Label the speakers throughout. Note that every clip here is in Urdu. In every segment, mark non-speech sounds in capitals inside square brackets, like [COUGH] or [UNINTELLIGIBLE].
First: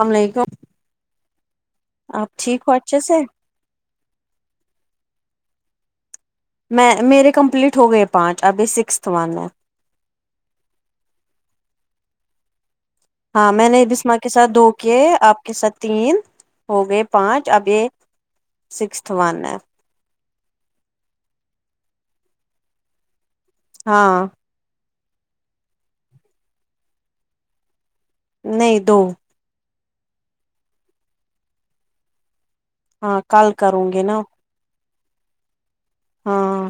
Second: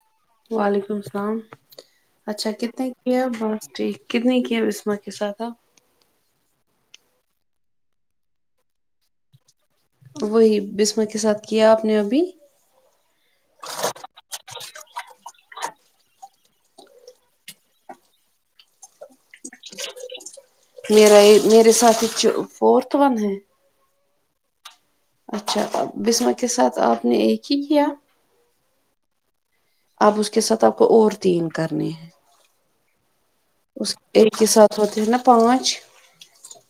Speaker 1: السلام علیکم
Speaker 2: وعلیکم السلام
Speaker 1: آپ
Speaker 2: اچھا
Speaker 1: ٹھیک ہو
Speaker 2: کتنے
Speaker 1: اچھے سے
Speaker 2: کیا ہے بس ٹھیک کتنے کی بسمہ کے ساتھ آپ
Speaker 1: میں میرے کمپلیٹ ہو گئے پانچ ابھی سیکستھ ون ہے
Speaker 2: وہی بسمہ کے ساتھ کیا آپ نے ابھی
Speaker 1: ہاں میں نے بسماں کے ساتھ دو کیے آپ کے ساتھ تین ہو گئے پانچ ابھی سیکست ون ہے
Speaker 2: ج میرا یہ میرے ساتھی چو فورتھ ون ہے
Speaker 1: ہاں
Speaker 2: اچھا بسمہ کے ساتھ آپ نے ایک ہی کیا
Speaker 1: نہیں دو
Speaker 2: آپ اس کے ساتھ آپ کو اور تین کرنے ہیں
Speaker 1: ہاں کل کروں
Speaker 2: اس
Speaker 1: گی نا
Speaker 2: ایک کے ساتھ خاطر ہیں نا پانچ
Speaker 1: ہاں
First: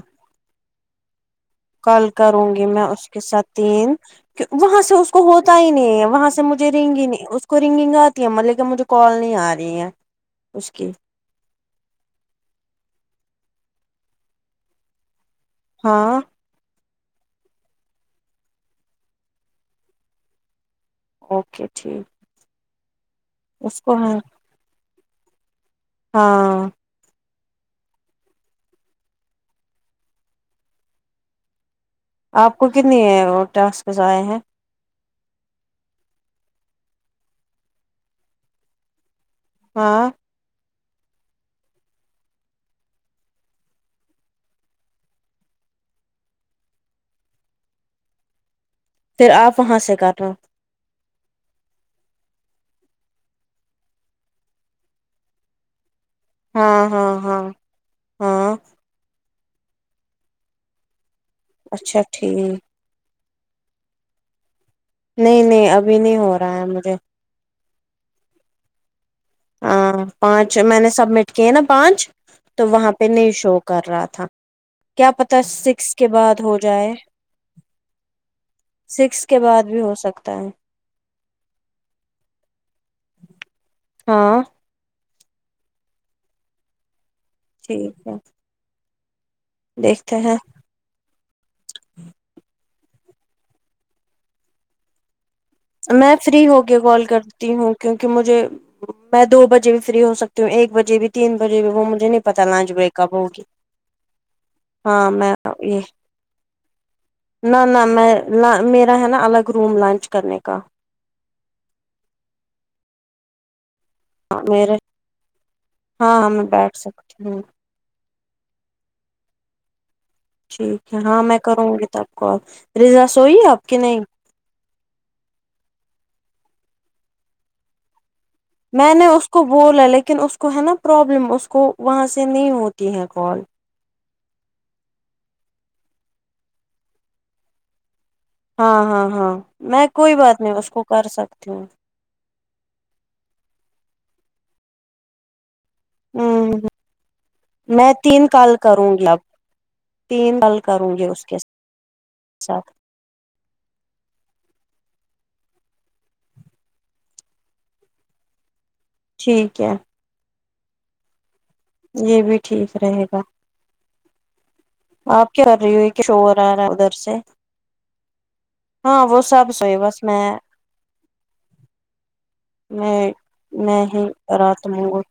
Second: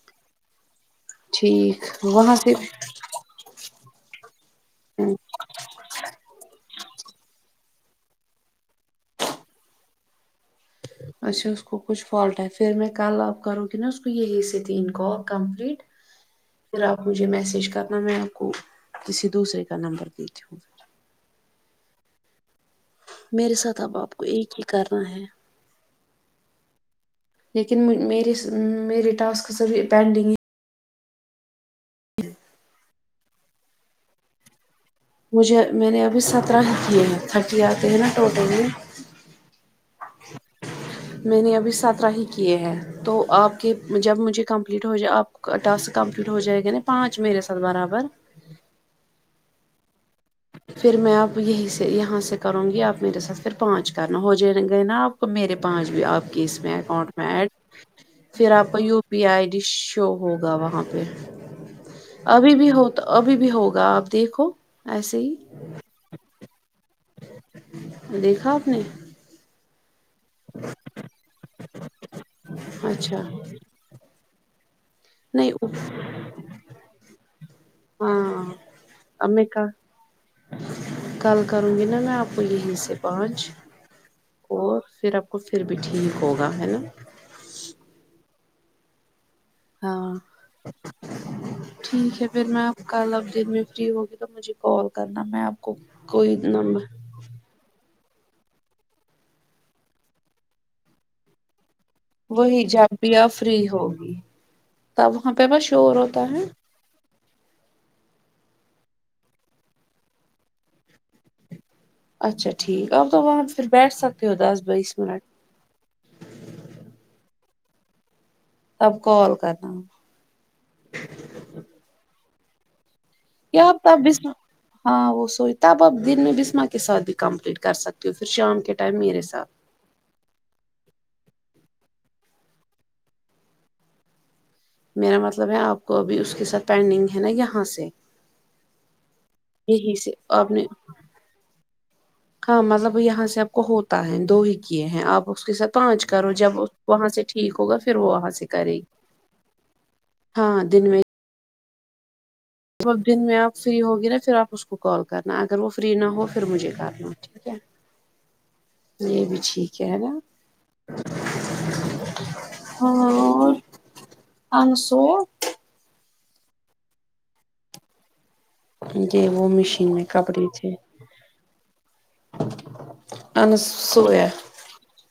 Speaker 2: ٹھیک
Speaker 1: کال
Speaker 2: وہاں
Speaker 1: کروں
Speaker 2: سے
Speaker 1: گی میں اس کے س تین وہاں سے اس کو ہو پتہ ہی نہیں ہے وہاں سے مجھے رنگی نہیں اس کو رنگنگ آتی ہے ملیکہ کہ مجھے کال نہیں آ رہی ہے اس کی
Speaker 2: اچھا اس کو کچھ فالٹ ہے پھر میں کل آپ کروں گی نا اس کو یہی سے تین کو کمپلیٹ
Speaker 1: ہاں
Speaker 2: پھر آپ مجھے میسج کرنا میں آپ کو کسی دوسرے کا نمبر دیتی ہوں
Speaker 1: اوکے ٹھیک
Speaker 2: میرے
Speaker 1: اس
Speaker 2: ساتھ اب
Speaker 1: ہے
Speaker 2: آپ کو ایک ہی کرنا ہے
Speaker 1: ہاں
Speaker 2: لیکن م میری ٹاسک پینڈنگ
Speaker 1: آپ کو کتنی ٹاسک آئے ہیں
Speaker 2: مجھے میں نے ابھی سترہ ہی کیے ہیں تھرٹی آتے ہیں نا ٹوٹلی
Speaker 1: ہاں
Speaker 2: میں نے ابھی سترہ ہی کیے ہیں تو آپ کے جب مجھے کمپلیٹ ہو جائے آپ ٹاسک کمپلیٹ ہو جائے گا نا پانچ میرے ساتھ برابر
Speaker 1: پھر آپ وہاں سے کر رہا ہوں
Speaker 2: پھر میں آپ یہیں سے یہاں سے کروں گی آپ میرے ساتھ پھر پانچ کرنا ہو جائے گئے نا آپ میرے پانچ بھی آپ کے اس میں
Speaker 1: ہاں
Speaker 2: اکاؤنٹ
Speaker 1: ہاں
Speaker 2: میں
Speaker 1: ہاں
Speaker 2: ایڈ پھر
Speaker 1: ہاں
Speaker 2: آپ کا U P I D show ہوگا وہاں پہ
Speaker 1: اچھا
Speaker 2: ابھی
Speaker 1: ٹھیک
Speaker 2: بھی ہو تو ابھی بھی ہوگا آپ دیکھو ایسے ہی
Speaker 1: نہیں نہیں ابھی نہیں ہو رہا ہے مجھے
Speaker 2: دیکھا آپ نے
Speaker 1: ا پانچ میں نے سبمٹ کیے نا پانچ تو وہاں پہ
Speaker 2: اچھا
Speaker 1: نہیں شو کر رہا تھا کیا پتا
Speaker 2: نہیں
Speaker 1: سکس کے بعد ہو جائے
Speaker 2: ہاں
Speaker 1: سکس
Speaker 2: اب
Speaker 1: کے
Speaker 2: میں
Speaker 1: بعد
Speaker 2: کا
Speaker 1: بھی ہو سکتا ہے
Speaker 2: کل کروں گی نا میں آپ کو یہیں سے پہنچ
Speaker 1: ہاں
Speaker 2: اور پھر آپ کو پھر بھی ٹھیک ہوگا ہے نا
Speaker 1: ٹھیک ہے
Speaker 2: ہاں
Speaker 1: دیکھتے ہیں
Speaker 2: ٹھیک ہے پھر میں کل اب دن میں فری ہوگی تو مجھے کال کرنا میں آپ کو
Speaker 1: میں
Speaker 2: کوئی
Speaker 1: فری ہو کے
Speaker 2: نمبر
Speaker 1: کال کر ہوں کیونکہ مجھے میں دو بجے بھی فری ہو سکتی ہوں ایک بجے بھی تین بجے بھی وہ مجھے نہیں پتا
Speaker 2: وہی
Speaker 1: لانج
Speaker 2: جب
Speaker 1: بریک اپ
Speaker 2: بھی
Speaker 1: ہوگی
Speaker 2: فری ہوگی
Speaker 1: ہاں
Speaker 2: تب وہاں
Speaker 1: میں
Speaker 2: پہ بس
Speaker 1: یہ
Speaker 2: شور ہوتا ہے
Speaker 1: نہ نہ میں میرا ہے نا الگ روم لنچ کرنے کا
Speaker 2: اچھا ٹھیک ہے آپ تو وہاں پھر بیٹھ سکتے ہو دس
Speaker 1: میرے
Speaker 2: بیس منٹ
Speaker 1: ہاں میں بیٹھ سکتی ہ
Speaker 2: تب کال کرنا
Speaker 1: ٹھیک ہے ہاں میں کروں گا ک تب کال ریضا سوئی آپ کی
Speaker 2: کیاتا
Speaker 1: نہیں
Speaker 2: بھیسنا ہاں وہ سویی تب آپ دن میں بسما کے ساتھ بھی کمپلیٹ کر سکتی ہو پھر شام کے
Speaker 1: میں
Speaker 2: ٹائم
Speaker 1: نے
Speaker 2: میرے
Speaker 1: اس کو
Speaker 2: ساتھ
Speaker 1: بولا لیکن اس کو ہے نا پرابلم اس کو وہاں سے نہیں ہوتی ہے کال
Speaker 2: میرا مطلب ہے آپ کو ابھی اس کے ساتھ پینڈنگ ہے نا یہاں سے
Speaker 1: ہاں ہاں ہاں میں
Speaker 2: یہی سے
Speaker 1: کوئی بات
Speaker 2: آپ
Speaker 1: نہیں
Speaker 2: نے
Speaker 1: اس کو کر سکتی ہوں
Speaker 2: ہاں مطلب یہاں سے آپ کو ہوتا ہے دو ہی کیے ہیں آپ اس کے ساتھ پانچ کرو
Speaker 1: ہوں
Speaker 2: جب وہاں سے ٹھیک ہوگا
Speaker 1: میں
Speaker 2: پھر وہ
Speaker 1: تین
Speaker 2: وہاں سے
Speaker 1: کال
Speaker 2: کرے گی
Speaker 1: کروں اب تین دل
Speaker 2: ہاں
Speaker 1: کروں گی اس کے ساتھ
Speaker 2: اب دن میں آپ فری ہوگی نا پھر آپ اس کو کال کرنا اگر وہ فری نہ ہو پھر مجھے کرنا [INAUDIBLE] یہ بھی ٹھیک ہے ہے نا
Speaker 1: یہ بھی ٹھیک رہے گا
Speaker 2: اور
Speaker 1: آپ کیا کر رہی ہوئی ک شور ا رہا ہے ادھر سے ہاں وہ
Speaker 2: یہ
Speaker 1: سب سوی
Speaker 2: مشین
Speaker 1: بس میں
Speaker 2: کپڑے تھے
Speaker 1: میں
Speaker 2: انس
Speaker 1: میں ہی
Speaker 2: سویا
Speaker 1: رات مے گل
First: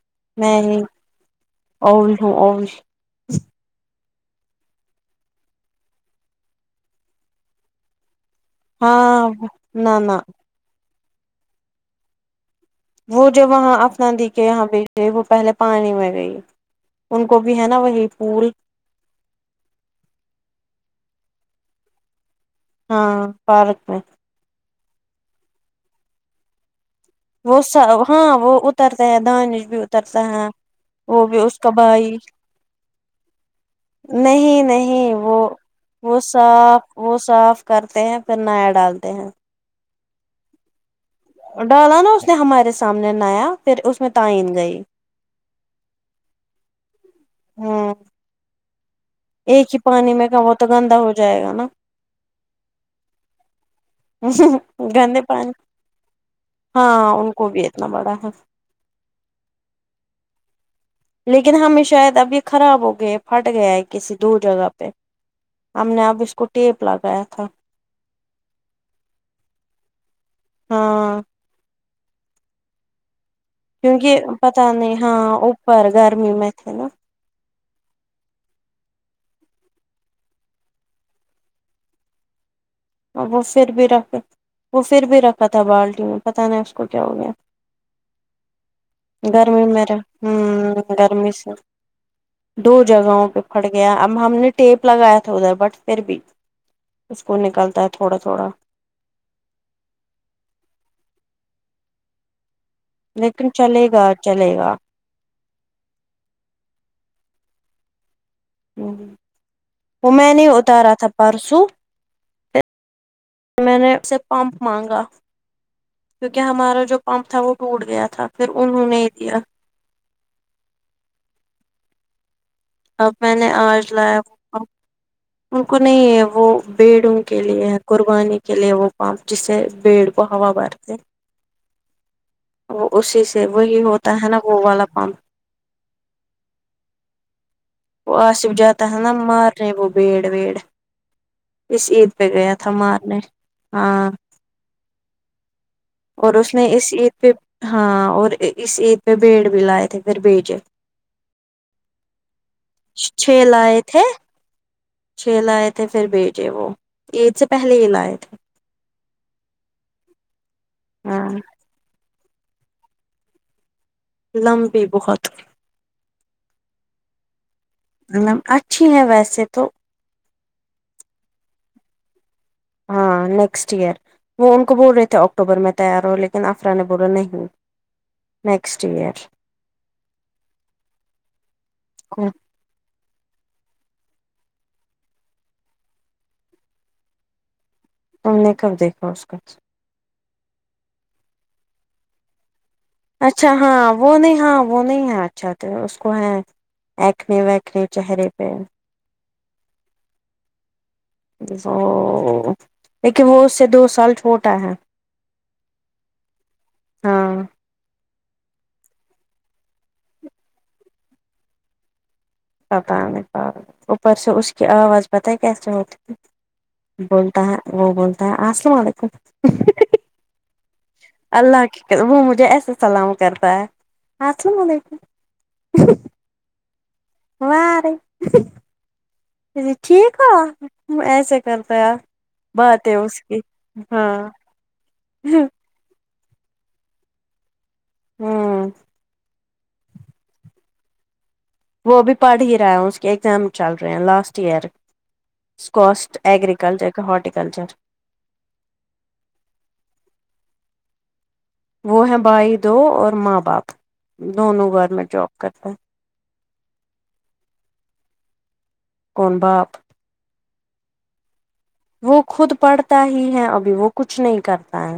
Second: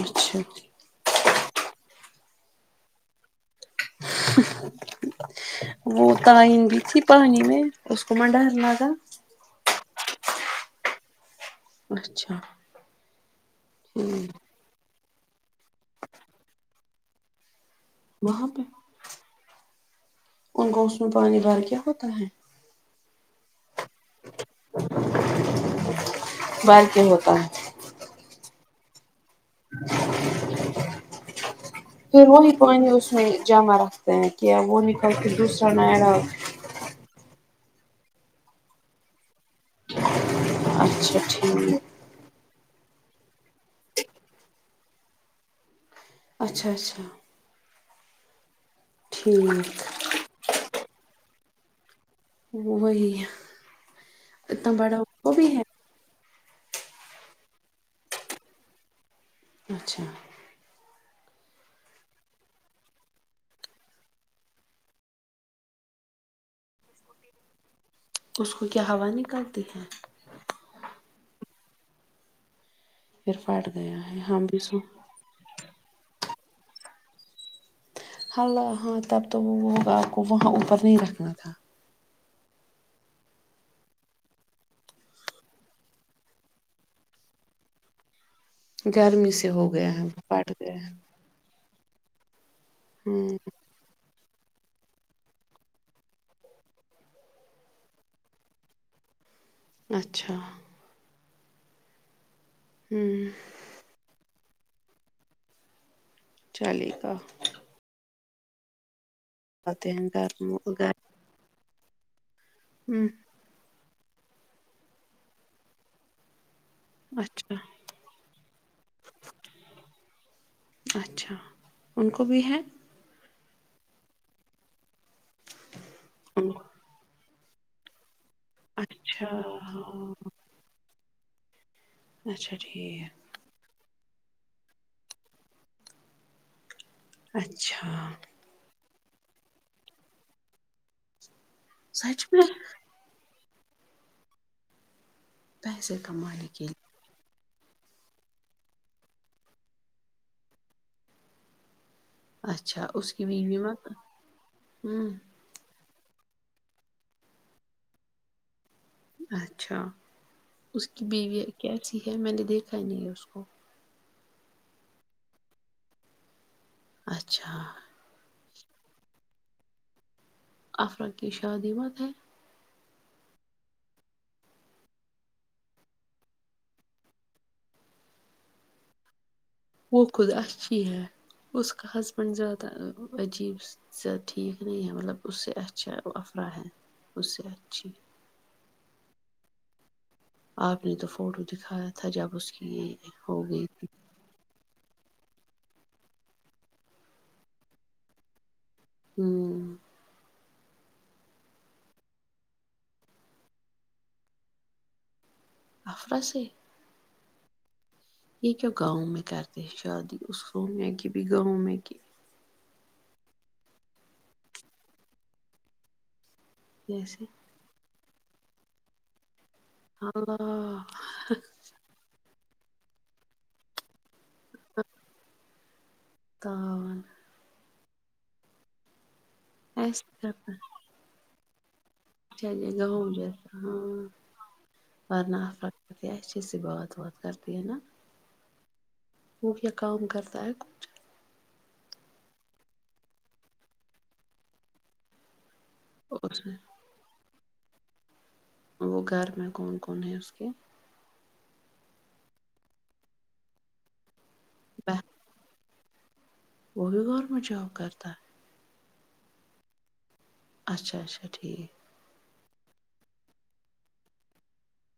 Speaker 2: اچھا
Speaker 1: [INAUDIBLE]
Speaker 2: وہ تئین بھی تھی پانی میں اس کو منڈانا
Speaker 1: ہاں نہ نہ
Speaker 2: اچھا
Speaker 1: وہ جو وہاں اپنادی
Speaker 2: ٹھیک
Speaker 1: کے یہاں بیچے وہ پہلے پانی میں گئی ان کو بھی ہے نا وہی
Speaker 2: وہاں
Speaker 1: پول
Speaker 2: پہ ان کو اس میں پانی بھر کیا ہوتا ہے
Speaker 1: ہاں پارک میں
Speaker 2: بالک ہوتا
Speaker 1: وہ
Speaker 2: ہے
Speaker 1: سب ہاں وہ اترتے ہیں دانش بھی اترتا ہے وہ بھی اس کا بھائی
Speaker 2: پھر وہی پانی اس میں جمع رکھتے ہیں کیا
Speaker 1: نہیں
Speaker 2: وہ نکل
Speaker 1: نہیں
Speaker 2: کے
Speaker 1: وہ
Speaker 2: دوسرا نیا
Speaker 1: وہ
Speaker 2: ڈال
Speaker 1: صاف وہ صاف کرتے ہیں پھر نیا ڈالتے ہیں
Speaker 2: [UNINTELLIGIBLE]
Speaker 1: ڈالا نا اس نے ہمارے سامنے نیا پھر اس میں تئین گئی
Speaker 2: اچھا اچھا
Speaker 1: ہاں ایک ہی
Speaker 2: ٹھیک
Speaker 1: پانی میں کا وہ تو گندا ہو جائے گا نا
Speaker 2: وہی اتنا
Speaker 1: ہوں
Speaker 2: بڑا
Speaker 1: گندے
Speaker 2: وہ بھی
Speaker 1: پانی
Speaker 2: ہے
Speaker 1: ہاں ان کو بھی اتنا بڑا ہے
Speaker 2: اچھا
Speaker 1: لیکن ہمیں شاید اب یہ خراب ہو گئے پھٹ گیا ہے کسی دور جگہ پہ ہم نے اب اس کو ٹیپ لگایا تھا
Speaker 2: اس کو کیا ہوا نکالتی ہے
Speaker 1: ہاں
Speaker 2: پھر پھٹ گیا
Speaker 1: کیونکہ
Speaker 2: ہے ہم بھی
Speaker 1: پتا
Speaker 2: سو
Speaker 1: نہیں ہاں اوپر گرمی میں تھے نا
Speaker 2: ہ ہاں تب تو وہ وہ ہوگا آپ کو وہاں اوپر نہیں رکھنا تھا
Speaker 1: وہ پھر بھی رکھے وہ پھر بھی رکھا تھا بالٹی میں پتہ نہیں اس کو کیا ہو گیا
Speaker 2: سے
Speaker 1: گرمی
Speaker 2: ہو گیا
Speaker 1: میرے
Speaker 2: ہے
Speaker 1: ہ
Speaker 2: پھٹ گیا ہے
Speaker 1: گرمی سے دو جگہوں
Speaker 2: ہوں
Speaker 1: پہ پھڑ گیا اب ہم نے ٹیپ لگایا تھا ادھر بٹ پھر بھی اس کو نکلتا ہے تھوڑا تھوڑا
Speaker 2: اچھا ہوں
Speaker 1: لیکن چلے گا چلے گا
Speaker 2: چلے گا
Speaker 1: ہوں
Speaker 2: آتے ہیں
Speaker 1: وہ میں نے
Speaker 2: گرم گھر
Speaker 1: اتارا تھا پرسوں
Speaker 2: ہوں
Speaker 1: میں نے اسے پمپ مانگا کیونکہ ہمارا جو پمپ تھا وہ
Speaker 2: اچھا
Speaker 1: ٹوٹ گیا تھا پھر انہوں نے دیا
Speaker 2: اچھا ان کو بھی ہے
Speaker 1: اب میں نے آج لایا وہ ان کو نہیں ہے وہ
Speaker 2: ان کو
Speaker 1: بھیڑوں کے لیے ہے قربانی کے لیے وہ پمپ
Speaker 2: اچھا
Speaker 1: جس سے بھیڑ کو ہوا بھرتے
Speaker 2: اچھا
Speaker 1: وہ
Speaker 2: ٹھیک
Speaker 1: اسی سے وہی ہوتا ہے نا وہ والا پمپ
Speaker 2: اچھا
Speaker 1: وہ آصف جاتا ہے نا مارنے وہ بھیڑ ویڈ اس عید پہ
Speaker 2: سچ میں
Speaker 1: گیا تھا مارنے ہاں
Speaker 2: پیسے
Speaker 1: اور
Speaker 2: کمانے
Speaker 1: اس نے
Speaker 2: کے لیے
Speaker 1: اس عید پہ ہاں اور اس عید پہ بھیڑ بھی لائے تھے پھر بیجے
Speaker 2: اچھا اس کی
Speaker 1: چھ
Speaker 2: بیوی
Speaker 1: لائے
Speaker 2: مت
Speaker 1: تھے
Speaker 2: ہوں
Speaker 1: چھ لائے تھ تھے پھر بچے وہ عید سے پہلے ہی لائے تھے
Speaker 2: اچھا اس کی بیوی کیسی ہے میں نے دیکھا نہیں ہے اس کو
Speaker 1: لمبی بہت
Speaker 2: اچھا
Speaker 1: مم اچھی ہے ویسے تو
Speaker 2: افرا کی شادی ہوت ہے
Speaker 1: ہاں نیکسٹ ایئر وہ ان کو بول رہے تھے اکٹوبر میں تیار ہو لیکن افرا نے بولا نہیں نیکسٹ ایئر
Speaker 2: وہ خود اچھی ہے اس کا
Speaker 1: کو
Speaker 2: ہسبینڈ زیادہ عجیب س ٹھیک نہیں ہے مطلب اس سے اچھا افرا ہے اس سے اچھی
Speaker 1: تم نے کب دیکھا اس کو
Speaker 2: آپ نے تو فوٹو دکھایا تھا جب اس کی ہو
Speaker 1: اچھا
Speaker 2: گئی
Speaker 1: ہاں
Speaker 2: تھی
Speaker 1: وہ نہیں ہاں وہ نہیں ہے اچھا تو اس کو ہے اکنے وکنے چہرے پہ
Speaker 2: ہمم
Speaker 1: وه لیکن وہ اس سے دو سال چھوٹا ہے
Speaker 2: افر سے
Speaker 1: ہاں
Speaker 2: یہ کیا گاؤں میں کرتے ہیں شادی اس سنیا کی بھی گاؤں میں کی
Speaker 1: پتا نہی پر اپر سے اسکی آواز پتا ہے کیسی ہوتی ہے
Speaker 2: جیسے
Speaker 1: بولتا ہے وہ بولتا ہے السلام علیکم
Speaker 2: ہاں
Speaker 1: اللہ کی وہ مجھے ایسے سلام کرتا ہے السلام علیکم
Speaker 2: گاؤ والا
Speaker 1: ہا تھک
Speaker 2: ایسے
Speaker 1: ٹھیک ہو ایسے کرتا آ
Speaker 2: [UNINTELLIGIBLE] پے سے اس سے بات وات کرتی ہیں نا
Speaker 1: ہمم
Speaker 2: وہ بھی کام کرتا ہے
Speaker 1: وہ بھی پڑھ ہی رہا ہے اس کے ایگزام چل رہے ہیں لاسٹ ایئر اسکوسٹ
Speaker 2: اس
Speaker 1: ایگرییکلچر کا ہارٹییکلچر
Speaker 2: وہ گھر میں کون کون ہیں اس کے
Speaker 1: وہ ہیں بھائی دو اور ماں باپ دونوں
Speaker 2: بہن
Speaker 1: گورمنٹ جاب کرتے ہیں
Speaker 2: وہ بھی گورمنٹ جاب کرتا ہے
Speaker 1: کون باپ
Speaker 2: اچھا اچھا ٹھیک
Speaker 1: وہ خود پڑھتا ہی ہے ابھی وہ کچھ نہیں کرتا ہے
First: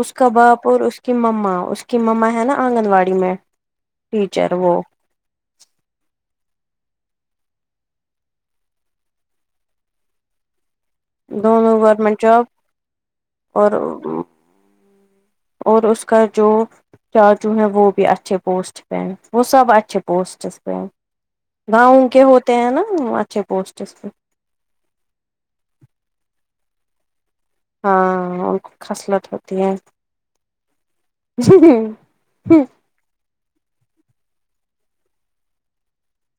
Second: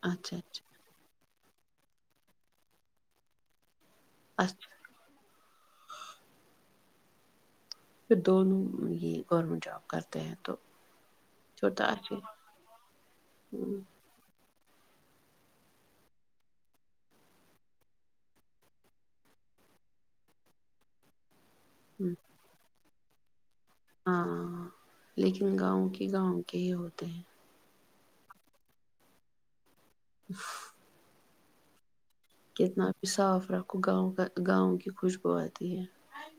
Speaker 1: اس کا
Speaker 2: اچھا اچھا
Speaker 1: باپ اور اس کی مما اس کی مما ہے نا آنگن واڑی میں ٹیچر
Speaker 2: اچھا
Speaker 1: وہ
Speaker 2: پھر دونوں یہ گورنمنٹ جاب کرتے ہیں تو
Speaker 1: دونوں
Speaker 2: چھوٹا اچھے
Speaker 1: گورمنٹ جاب اور اور اس کا جو کیا جو ہیں وہ بھی اچھے پوسٹ پہ ہیں وہ سب اچھے پوسٹس پہ ہیں گاؤں کے ہوتے ہیں نا اچھے پوسٹس پہ
Speaker 2: ہاں لیکن گاؤں کے گاؤں کے ہی ہوتے ہیں
Speaker 1: ہاں خصلت ہوتی ہے جی
Speaker 2: کتنا بھی صاف رکھو گاؤں کا گاؤں کی خوشبو آتی ہے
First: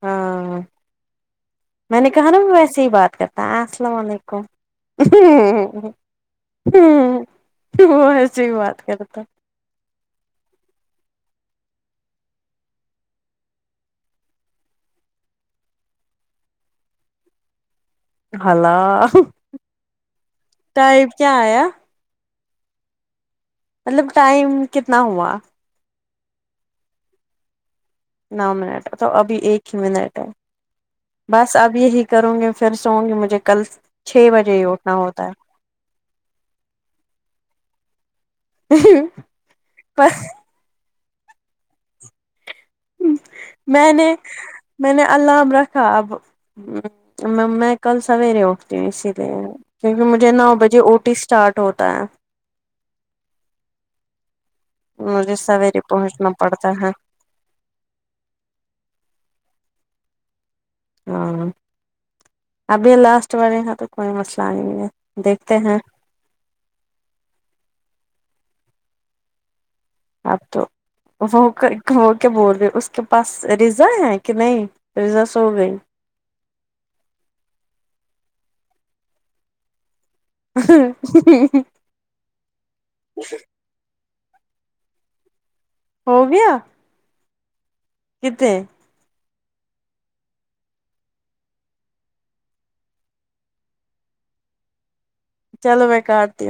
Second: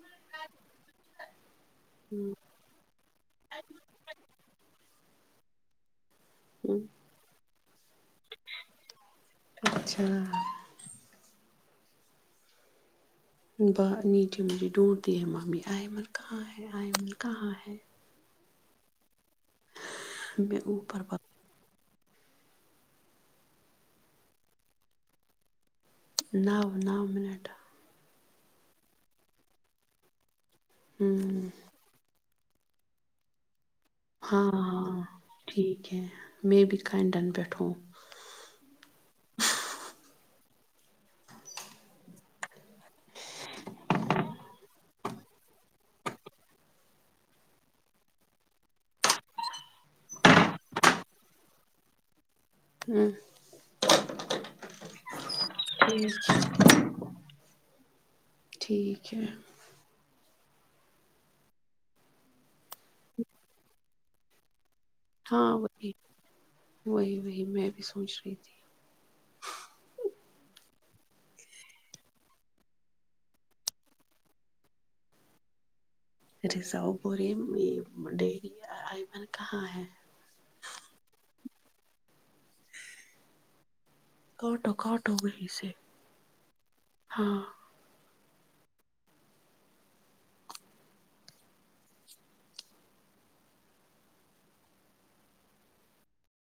Speaker 1: ہاں میں نے کہا نا ویسے ہی بات کرتا السلام علیکم
Speaker 2: ہوں
Speaker 1: وہ ایسے ہی بات کرتا
Speaker 2: اچھا با نیچے مجھے ڈھونڈ دی ہے می آئمن کہاں ہے آئمن کہاں ہے
Speaker 1: ہلو
Speaker 2: میں اوپر
Speaker 1: ٹائب
Speaker 2: با
Speaker 1: کیا آیا مطلب ٹائم کتنا ہوا
Speaker 2: نو نو منٹ
Speaker 1: نو منٹ تو ابھی ایک ہی منٹ ہے
Speaker 2: ہوں
Speaker 1: بس اب یہی کروں گی پھر سووں گی مجھے کل چھ
Speaker 2: ہاں
Speaker 1: بجے ہی اٹھنا
Speaker 2: ہاں
Speaker 1: ہوتا ہے
Speaker 2: ٹھیک ہے میں بھی کنڈن پے ہوں
Speaker 1: ہمم پر میں نے میں نے اللام رکھا اب مے مے کل سویرے اٹھتی ہوں اسی لیے کیونکہ مجھے نو بجے اوٹی اسٹارٹ ہوتا ہے
Speaker 2: ہوں
Speaker 1: مجھے سویرے
Speaker 2: ٹھیک
Speaker 1: پہنچنا پڑتا ہے
Speaker 2: ٹھیک ہے
Speaker 1: ہاں ابھی لاسٹ والے ہیں تو کوئی مسئلہ نہیں ہے
Speaker 2: ہاں
Speaker 1: دیکھتے ہیں
Speaker 2: وہی وہی وہی میں بھی سوچ رہی تھی
Speaker 1: اپ تو وہ کے بول رہے اس کے پاس رزا ہیں کہ نہیں رزا سو گئی
Speaker 2: [UNINTELLIGIBLE] [UNINTELLIGIBLE]
Speaker 1: ہو گیا
Speaker 2: ہاں
Speaker 1: کتنے چلو میں کاٹتی ہوں